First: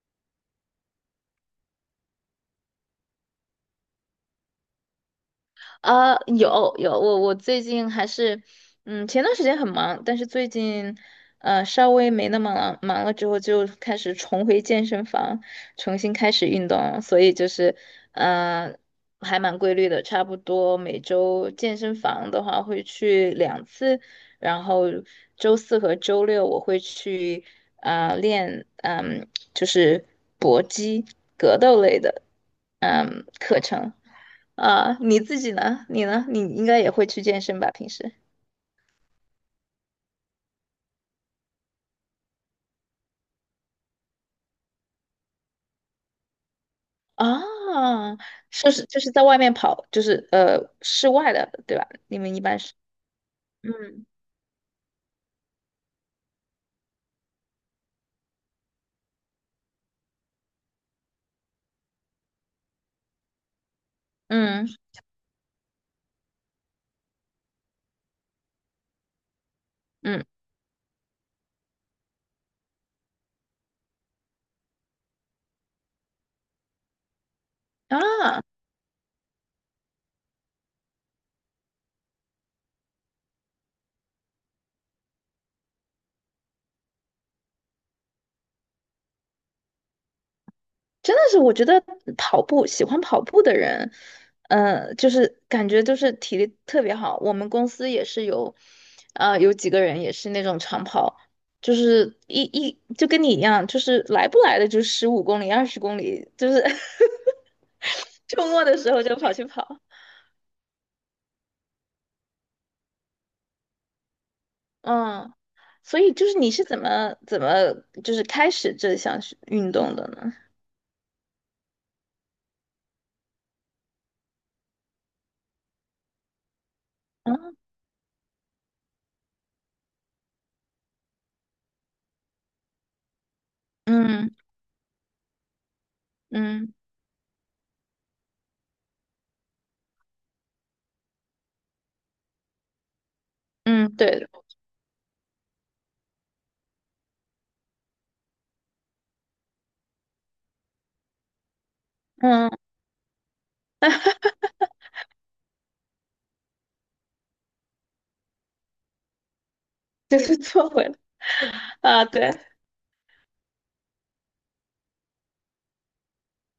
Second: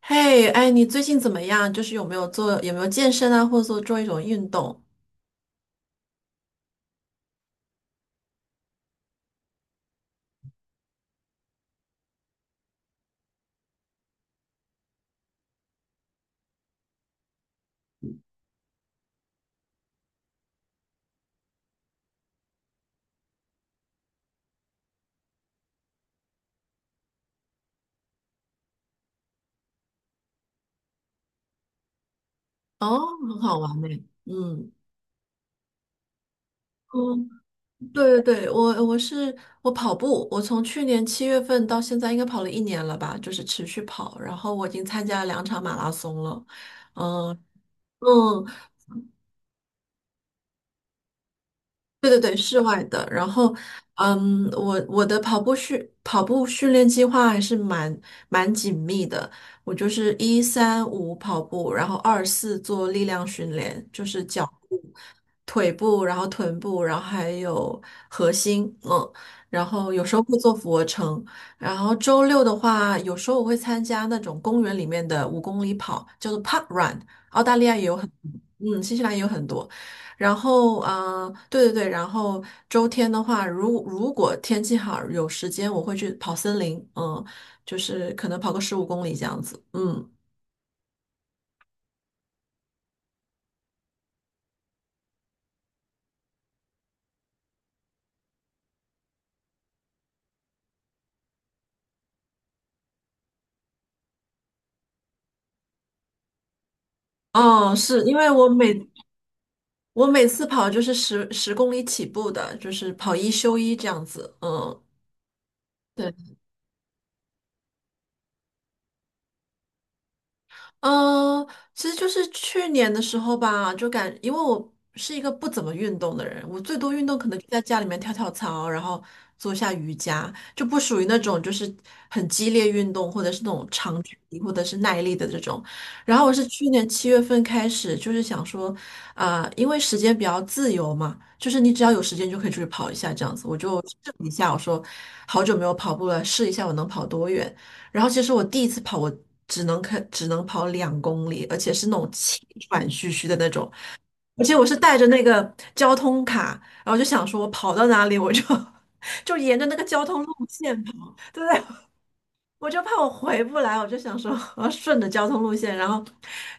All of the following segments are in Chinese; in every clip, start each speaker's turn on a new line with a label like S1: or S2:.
S1: 嘿，哎，你最近怎么样？就是有没有做，有没有健身啊，或者说做一种运动？
S2: 啊，有，我最近还是，前段时间很忙，但是最近，稍微没那么忙了之后，就开始重回健身房，重新开始运动了。所以就是，呃，还蛮规律的，差不多每周健身房的话会去两次，然后周四和周六我会去，啊，练，嗯，就是搏击、格斗类的，
S1: 哦，很好
S2: 课
S1: 玩
S2: 程。
S1: 呢。嗯
S2: 啊，你自己呢？你呢？你应该也会去
S1: 嗯，
S2: 健身吧？平时
S1: 对对对，我跑步，我从去年七月份到现在应该跑了1年了吧，就是持续跑，然后我已经参加了2场马拉松了。嗯
S2: 啊，
S1: 嗯，
S2: 是就是在外面跑，就是室外的，对吧？
S1: 对
S2: 你
S1: 对
S2: 们
S1: 对，
S2: 一般
S1: 室
S2: 是。
S1: 外的。然后，
S2: 嗯
S1: 嗯，我的跑步训练计划还是蛮紧密的。我就是一三五跑步，然后二四做力量训练，就是脚
S2: 嗯
S1: 步、腿部，然后臀部，然后还有核心，嗯，然后有时候
S2: 嗯。
S1: 会做俯卧撑。然后周六的话，有时候我会参加那种公园里面的5公里跑，叫做 Park Run，澳大利亚也有很，
S2: 啊。
S1: 嗯，新西兰也有很多。然后，啊，对对对，然后周天的话，如果天气好有时间，我会去跑森林，嗯，就是可能跑个15公里这样子，嗯，
S2: 真的是，我觉得跑步喜欢跑步的人，就是感觉就是体力特别好。我们公司也是有，啊，有几个人也是那种长跑，就是就跟你一样，就是来不来的就15公里、二十公里，就是
S1: 哦，是因为
S2: 周末的时候就跑去跑。
S1: 我每次跑就是十公里起步的，就是跑一休一这样子，嗯，
S2: 嗯，所以
S1: 对。
S2: 就是你是怎么就是开始这项是运动的呢？
S1: 嗯，其实就是去年的时候吧，因为我是一个不怎么运动的人，我最多运动可能就
S2: 嗯
S1: 在家里面跳跳操，然后做一下瑜伽，就不属于那种就是很激烈运动，或者是那种长距
S2: 嗯
S1: 离或者是耐力的这种。然后我是去
S2: 嗯
S1: 年七月份开始，就是想说，啊、因为时间比较自由嘛，就是你只要有时间就可以出去跑一下这样子，我就
S2: 嗯，
S1: 试了
S2: 对，
S1: 一下，我说好久没有跑步了，试一下我能跑多远。然后其实我第一次跑，我只能跑两公里，而且是那种气
S2: 嗯，
S1: 喘吁吁的那种，而且我是带着那个交通卡，然后就想说我跑到哪里我就 就沿着那个交
S2: 就
S1: 通路
S2: 是做
S1: 线
S2: 回来。
S1: 跑，对，
S2: 啊，对。
S1: 我就怕我回不来，我就想说我要顺着交通路线，然后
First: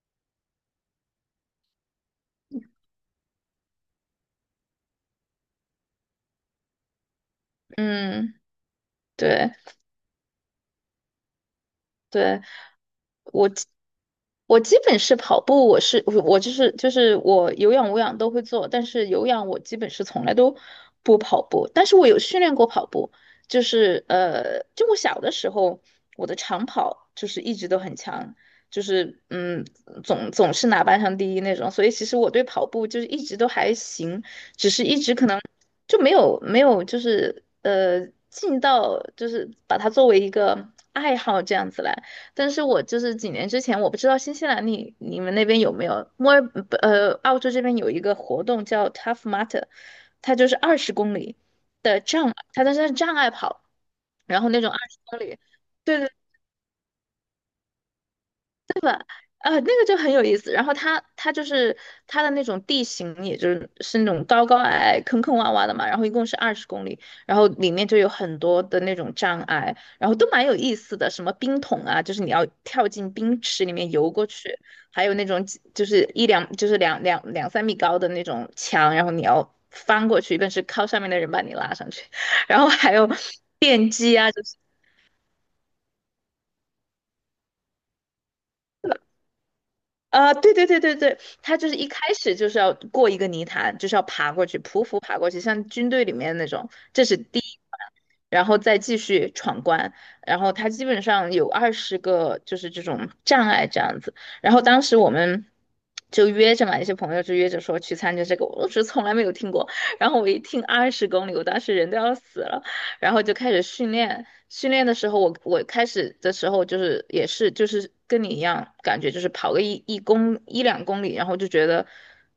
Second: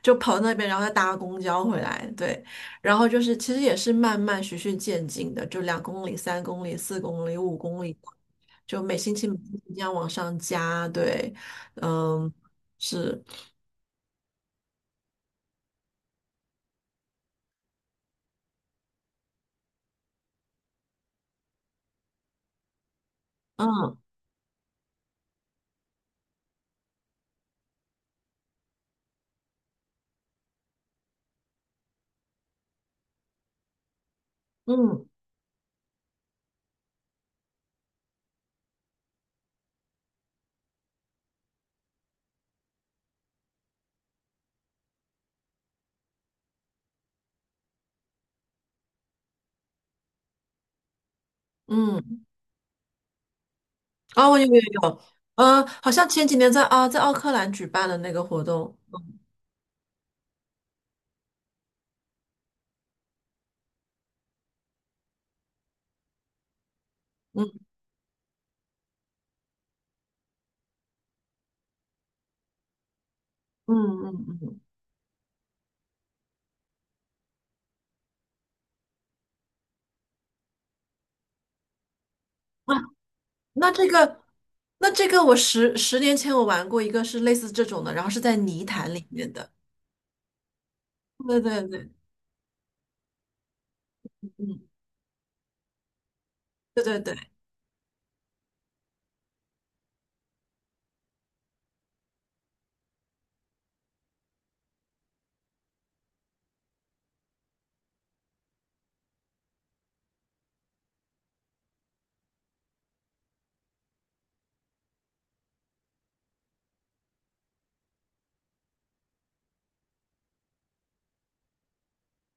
S1: 就跑到那边，然后再搭公交回来。对，然后就是其实也是慢慢循序渐进的，就2公里、3公里、4公里、5公里，
S2: 嗯，
S1: 就每星期每
S2: 对
S1: 星期这样往上加。对，嗯，
S2: 对，
S1: 是，
S2: 我基我基本是跑步，我是我就是我有氧无氧都会做，但是有氧我基本是从来都不跑步，但是我有训练过跑步，就
S1: 嗯
S2: 是就我小的时候我的长跑就是一直都很强，就是嗯总是拿班上第一那种，所以其实我对跑步就是一直都还行，
S1: 嗯
S2: 就没有就是尽到就是把它作为一个爱好这样子来。但是我就是几年之前，我不知道新西兰你你们那边有没有墨尔不澳洲这边有一个活动叫 Tough Mudder，它就是二十公里的
S1: 嗯，
S2: 障，它但是它是障碍跑，
S1: 哦，我
S2: 然
S1: 有
S2: 后那
S1: 有
S2: 种二十
S1: 有，
S2: 公里。
S1: 好
S2: 对
S1: 像
S2: 对。
S1: 前几年在啊在奥克兰举办的那个活动，
S2: 那个就很有意思。然后它就是它的那种地形，也就是是那种高高矮、坑坑洼洼的嘛。然后一共是二十公里，然后
S1: 嗯
S2: 里面就有很多的那种障碍，然后都蛮有意思的。什么冰桶啊，就是你要跳进冰池里
S1: 嗯
S2: 面游
S1: 嗯
S2: 过
S1: 嗯，
S2: 去，
S1: 嗯
S2: 还有那种几就是一两就是两两三米高的那种墙，然后你要翻过去，但是靠上面的人把你拉上去。然后还有
S1: 那这
S2: 电机
S1: 个，
S2: 啊，就是。
S1: 那这个，我十年前我玩过一个是类似这种的，然后是在泥潭里面的。
S2: 啊、对对对对对，
S1: 对
S2: 他
S1: 对
S2: 就是一
S1: 对，
S2: 开始就是要过一个泥潭，就是要爬过去，
S1: 嗯，
S2: 匍匐爬过去，像军队里面那种，
S1: 对对
S2: 这是
S1: 对，
S2: 第一关，然后再继续闯关，然后他基本上有20个就是这种障碍这样子，然后当时我们就约着嘛，一些朋友就约着说去参加这个，我是从来没有听过，然后我一听二十公里，我当时人都要死了，然后就开始训练。训练的时候，我开始的时候就是也是就是跟你一样，感觉就是跑个一两公里，然后就觉得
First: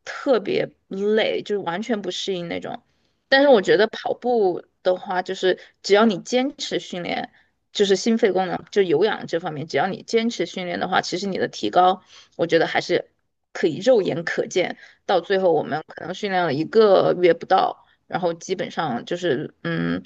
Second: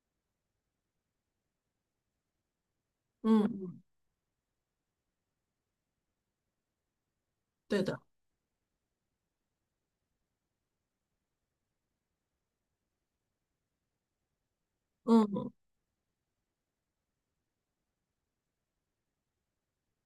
S2: 特别累，就是完全不适应那种。
S1: 嗯
S2: 但是我觉
S1: 嗯，
S2: 得跑步的话，就是只要你坚持训练，
S1: 对
S2: 就是
S1: 的，
S2: 心肺功能就有氧这方面，只要你坚持训练的话，其实你的提高，我觉得还是可以肉眼可见。到最
S1: 嗯
S2: 后，我们可能训练了一个月不到。然后基本上就是嗯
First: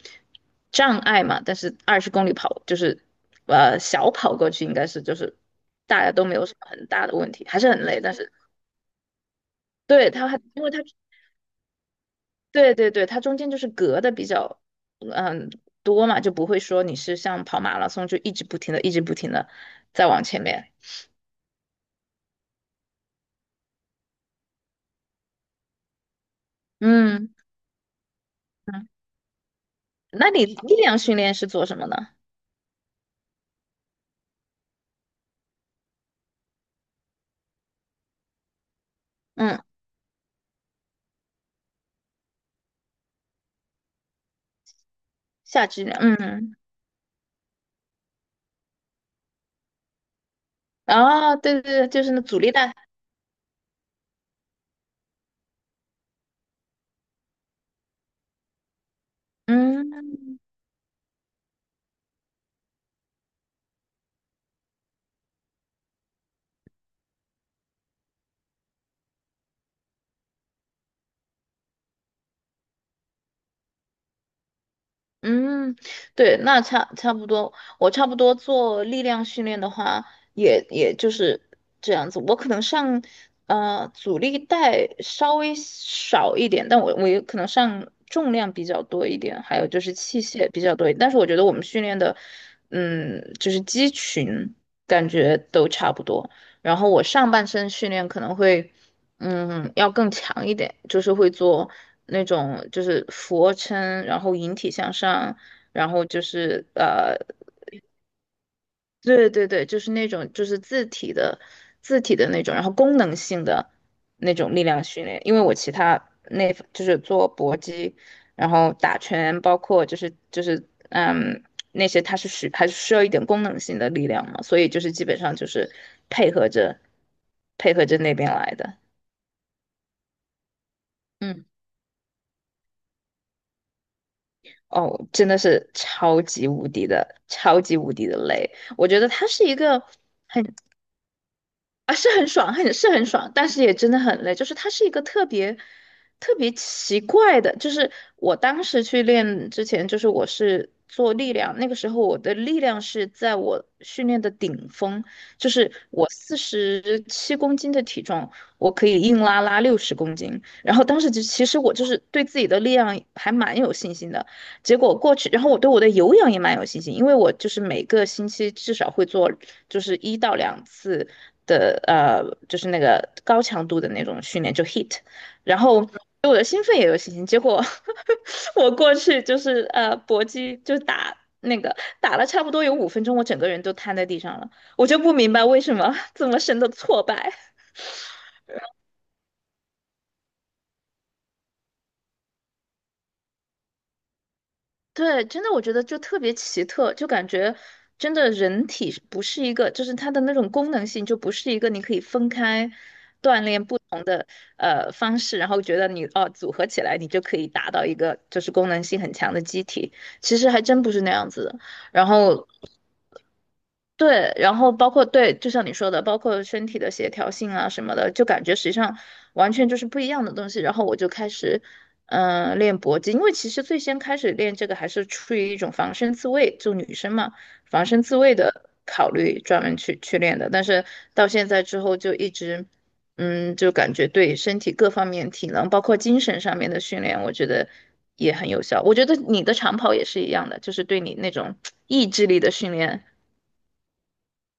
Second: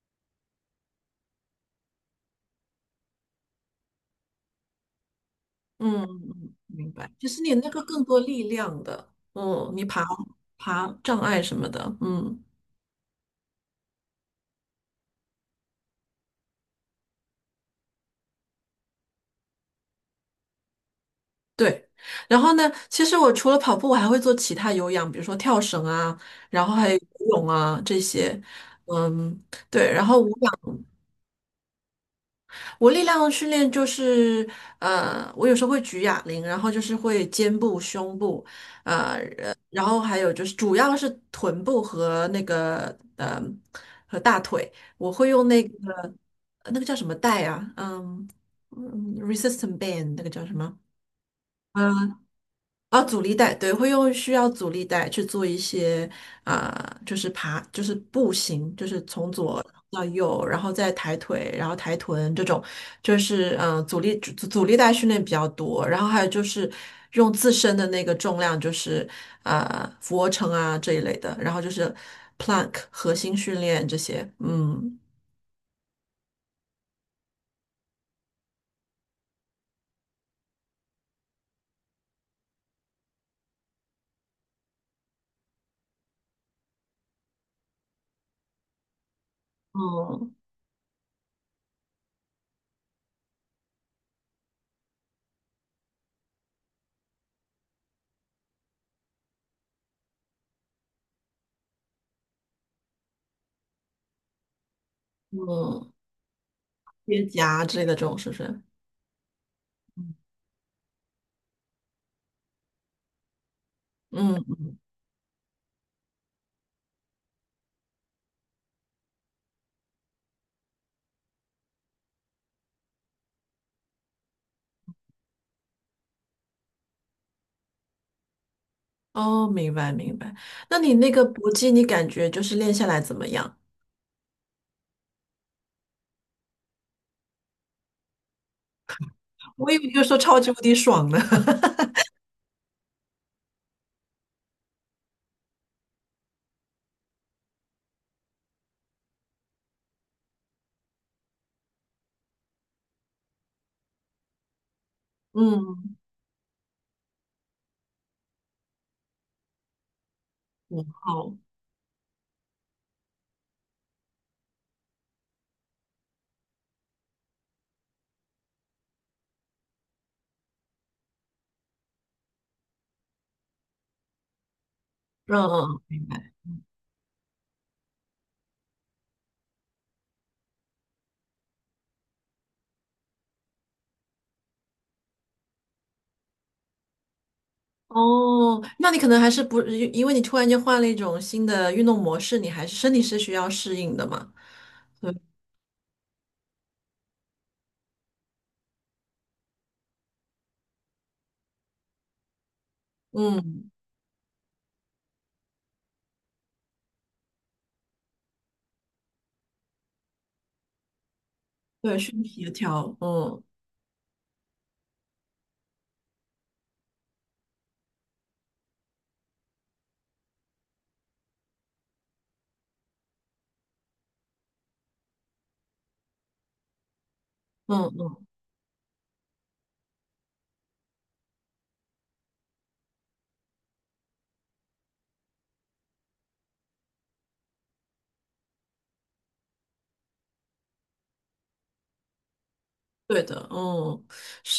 S2: 障碍嘛，但是二十公里跑就是小跑过去应该是就是
S1: 嗯
S2: 大家都没有什
S1: 嗯，
S2: 么很
S1: 明
S2: 大
S1: 白。
S2: 的
S1: 其
S2: 问
S1: 实
S2: 题，
S1: 你
S2: 还是
S1: 那
S2: 很
S1: 个
S2: 累，
S1: 更
S2: 但
S1: 多
S2: 是
S1: 力量的，嗯，
S2: 对它还因为它
S1: 爬障碍什么的，嗯，
S2: 对对对，它中间就是隔的比较嗯多嘛，就不会说你是像跑马拉松就一直不停的一直不停的再往前面。
S1: 对。然后呢，其实我除了跑步，我还会做其他有氧，比如说跳绳啊，然后还有游
S2: 嗯
S1: 泳啊这些，
S2: 嗯。
S1: 嗯，对。然后我。
S2: 那你力量训练是做什么呢？
S1: 我力量的训练就是，我有时候会举哑铃，然后就是会肩部、胸部，
S2: 嗯，
S1: 然后还有就是主要是臀部和那个和大腿，我会用那
S2: 下肢力
S1: 个
S2: 量，嗯。
S1: 那个叫什么带啊，嗯嗯，resistant band 那个叫什么？
S2: 啊，对对对，就是
S1: 嗯。
S2: 那阻力带。
S1: 啊，阻力带，对，会用需要阻力带去做一些啊、就是爬，就是步行，就是从左到
S2: 嗯。
S1: 右，然后再抬腿，然后抬臀这种，就是嗯、阻力带训练比较多，然后还有就是用自身的那个重量，就是啊，俯卧撑啊这一类的，然后就是 plank 核心训练这些，嗯
S2: 嗯，对，那差不多，我差不多做力量训练的话，也就是这样子。我可能上阻力带稍微少一点，但我也可能上重量比较多一点，还有就是器
S1: 嗯
S2: 械比较多一点。但是我觉得我们训练的，嗯，就是肌群感觉都差不多。然后我上半身训练可能会。嗯，要更强一点，就是会做那种就是俯卧撑，然后引体向上，然
S1: 嗯，
S2: 后就是
S1: 接夹之类的这种是不是？
S2: 对对对，就是那种就是自体的那种，然后功能性的那种力
S1: 嗯。
S2: 量训练。因为我其他那就是做搏击，然后打拳，包括就是嗯那些，它是需还是需要一点功能性的力量嘛，所以就是基本上就是配合着配合着那边来的。
S1: 哦，明白明白。那你那个
S2: 嗯。
S1: 搏击，你感觉就是练下来怎么样？
S2: 哦，真的是超级无敌的，超级无敌的累。我觉得它是一
S1: 我以
S2: 个
S1: 为就说超级无敌爽呢。
S2: 啊，是很爽，很爽，但是也真的很累。就是它是一个特别奇怪的，就是我当时去练之前，就是我是做力量，那个时候我的力量是在我训练的顶峰，就是
S1: 嗯，
S2: 我47公斤的体重，我可以硬拉60公斤。然
S1: 五
S2: 后当时就
S1: 号，
S2: 其实我就是对自己的力量还蛮有信心的。结果过去，然后我对我的有氧也蛮有信心，因为我就是每个星期至少会做就是一到两次的就是那个高强度的那种训练，就 HIIT，
S1: 嗯
S2: 然
S1: 嗯，
S2: 后
S1: 明
S2: 对
S1: 白。
S2: 我的兴奋也有信心。结果 我过去就是搏击就打那个打了差不多有5分钟，我整个人都瘫在地上了，我就不明白为什么这么深的挫败。
S1: 哦，那你可能还是不，因为你突然间换了一种新的运动模式，你还是身体是需要适应的嘛。对，
S2: 对，真的我觉得就特别奇特，就感觉真的人体是不是一个，就是它的那种功能性就不是一个你可以分开锻炼
S1: 嗯，
S2: 不同的方式，然后觉得你哦组合起来你就可以达到一个就是功能性很强的机体，其实还真不是那样子的。
S1: 对，
S2: 然
S1: 身体
S2: 后
S1: 协调，嗯
S2: 对，然后包括对，就像你说的，包括身体的协调性啊什么的，就感觉实际上完全就是不一样的东西。然后我就开始，嗯、练搏击，因为其实最先开始练这个还是出于一种防身自卫，就女生嘛，防
S1: 嗯
S2: 身自
S1: 嗯，
S2: 卫的考虑，专门去练的。但是到现在之后就一直，嗯，就感觉对身体各方面、体能，包括精神上面的训练，我觉得也很有效。我觉得你的长跑也是一样的，就是对你那种意志力的训练。
S1: 对的，嗯，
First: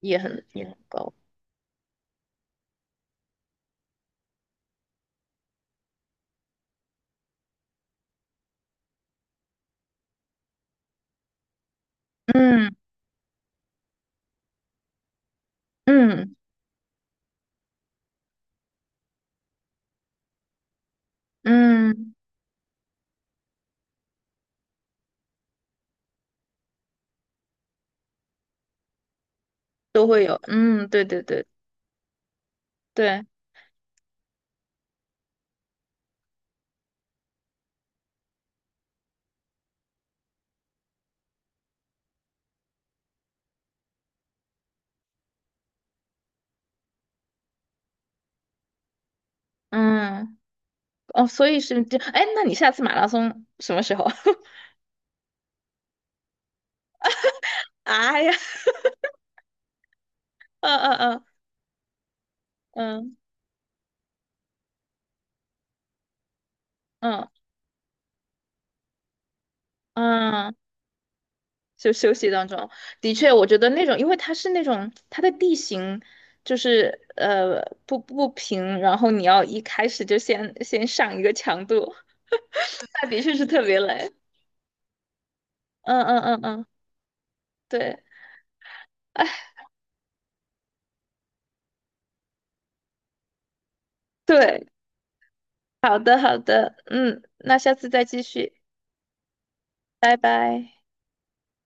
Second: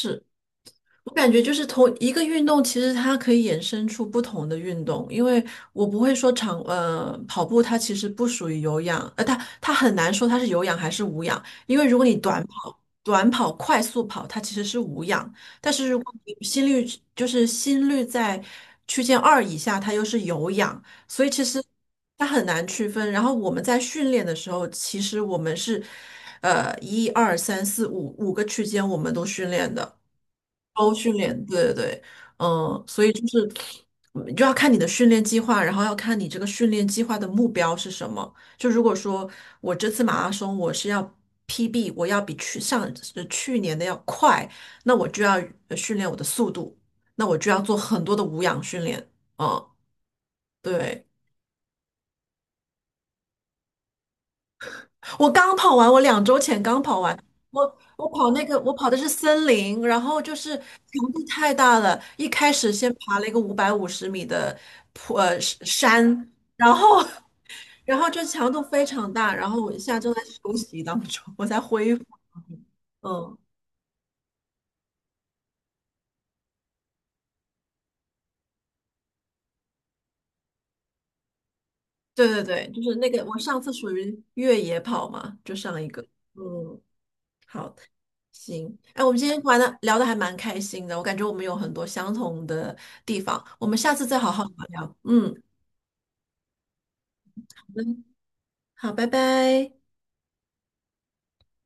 S2: 也很高。
S1: 我感觉就是同一个运动，其实它可以衍生出不同的运动，因为我不会说跑步，它其实不属于有氧，呃，它很难说它是有氧还是无氧，因为如果你
S2: 嗯
S1: 短跑、快速跑，它其实是无氧，但是如果你
S2: 嗯
S1: 心率在区间2以下，它又是有氧，所以其实
S2: 嗯，
S1: 它很难区分。然后我们在训练的时候，其实我们是，呃，一二三四五个区间我们都训练的，
S2: 都会有，嗯，
S1: 都
S2: 对
S1: 训
S2: 对
S1: 练，
S2: 对
S1: 对对对，嗯，所以就
S2: 对，
S1: 是嗯就要看你的训练计划，然后要看你这个训练计划的目标是什么。就如果说我这次马拉松我是要 PB，我要比去去年的要快，那我就要训练我的速度，那我就要做很多的无氧训练，嗯。
S2: 嗯。
S1: 对，
S2: 哦，所以是这，哎，那你下次马拉松什么时候？
S1: 我刚跑完，我2周前刚跑完，我
S2: 哎呀，
S1: 我跑的是森林，然后就 是
S2: 嗯
S1: 强度
S2: 嗯
S1: 太大了，一开始先
S2: 嗯
S1: 爬了一个550米的坡呃山，然后
S2: 嗯嗯
S1: 然后就强度非常大，然后我现在正在
S2: 嗯，
S1: 休息当中，我在
S2: 就
S1: 恢复。
S2: 休息当中，的确，
S1: 嗯，
S2: 我觉得那种，因为它是那种它的地形就是不平，然后你要一开始就先上一个强度，
S1: 对对对，就是
S2: 那
S1: 那个
S2: 的确
S1: 我
S2: 是
S1: 上
S2: 特
S1: 次
S2: 别
S1: 属
S2: 累，
S1: 于越野跑嘛，就上一个，
S2: 嗯嗯嗯嗯，
S1: 嗯，好，
S2: 对。
S1: 行，哎，我们
S2: 哎
S1: 今天玩的聊的还蛮开心的，我感觉我们有很多相同的地方，我们下次再好好
S2: 对，
S1: 聊聊。嗯，
S2: 好的，好的，嗯，那
S1: 好
S2: 下
S1: 的，
S2: 次再继续，
S1: 好，拜拜。
S2: 拜拜。